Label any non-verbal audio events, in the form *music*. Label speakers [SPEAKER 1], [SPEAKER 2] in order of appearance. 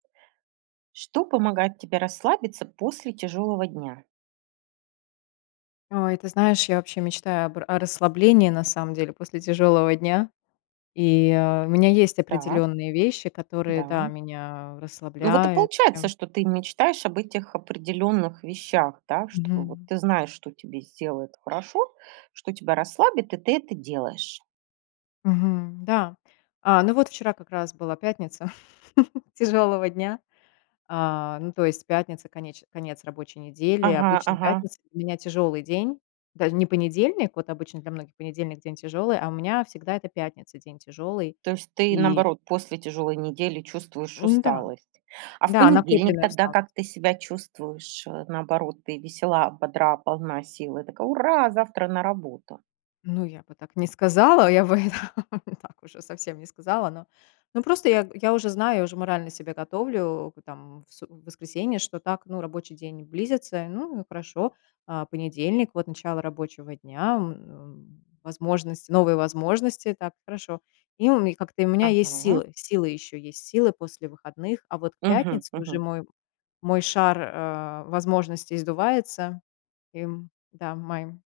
[SPEAKER 1] Что помогает тебе расслабиться после тяжёлого дня?
[SPEAKER 2] Ой, ты знаешь, я вообще мечтаю об о расслаблении на самом деле после тяжёлого дня. И у меня есть
[SPEAKER 1] Так.
[SPEAKER 2] определённые вещи, которые, да,
[SPEAKER 1] Да.
[SPEAKER 2] меня
[SPEAKER 1] Ну вот и
[SPEAKER 2] расслабляют
[SPEAKER 1] получается,
[SPEAKER 2] прям.
[SPEAKER 1] что ты мечтаешь об этих определённых вещах, да? Чтобы вот,
[SPEAKER 2] Мгм.
[SPEAKER 1] ты знаешь, что тебе сделает хорошо, что тебя расслабит, и ты это делаешь.
[SPEAKER 2] Мгм, да. А, ну, вот вчера как раз была пятница *chuckles* тяжёлого дня. А, ну, то есть, пятница, конеч конец рабочей недели.
[SPEAKER 1] Ага,
[SPEAKER 2] Обычно
[SPEAKER 1] ага.
[SPEAKER 2] пятница у меня тяжёлый день. Даже не понедельник, вот обычно для многих понедельник- день тяжёлый, а у меня всегда это пятница- день тяжёлый,
[SPEAKER 1] То есть ты,
[SPEAKER 2] и
[SPEAKER 1] наоборот, после тяжелой недели чувствуешь
[SPEAKER 2] Ну да,
[SPEAKER 1] усталость. А в
[SPEAKER 2] да,
[SPEAKER 1] понедельник
[SPEAKER 2] накопленная
[SPEAKER 1] тогда
[SPEAKER 2] усталость.
[SPEAKER 1] как ты себя чувствуешь? Э, наоборот, ты весела, бодра, полна сил, и такая: "Ура, завтра на работу!".
[SPEAKER 2] Ну, я бы так не сказала, я бы *laughs* это так уже совсем не сказала, но, ну, просто я г я уже знаю, я уже морально себя готовлю к там в су в воскресенье, что так, ну, рабочий день близится, ну, и хорошо. А, понедельник- вот начало рабочего дня, м, в возможности, новые возможности, так, хорошо. И у ме как-то у меня есть
[SPEAKER 1] Ага.
[SPEAKER 2] силы силы ещё есть, силы после выходных. А вот к
[SPEAKER 1] Мгм,
[SPEAKER 2] пятнице уже
[SPEAKER 1] мгм.
[SPEAKER 2] мой мой шар, э, возможностей сдувается. И, м, да, моим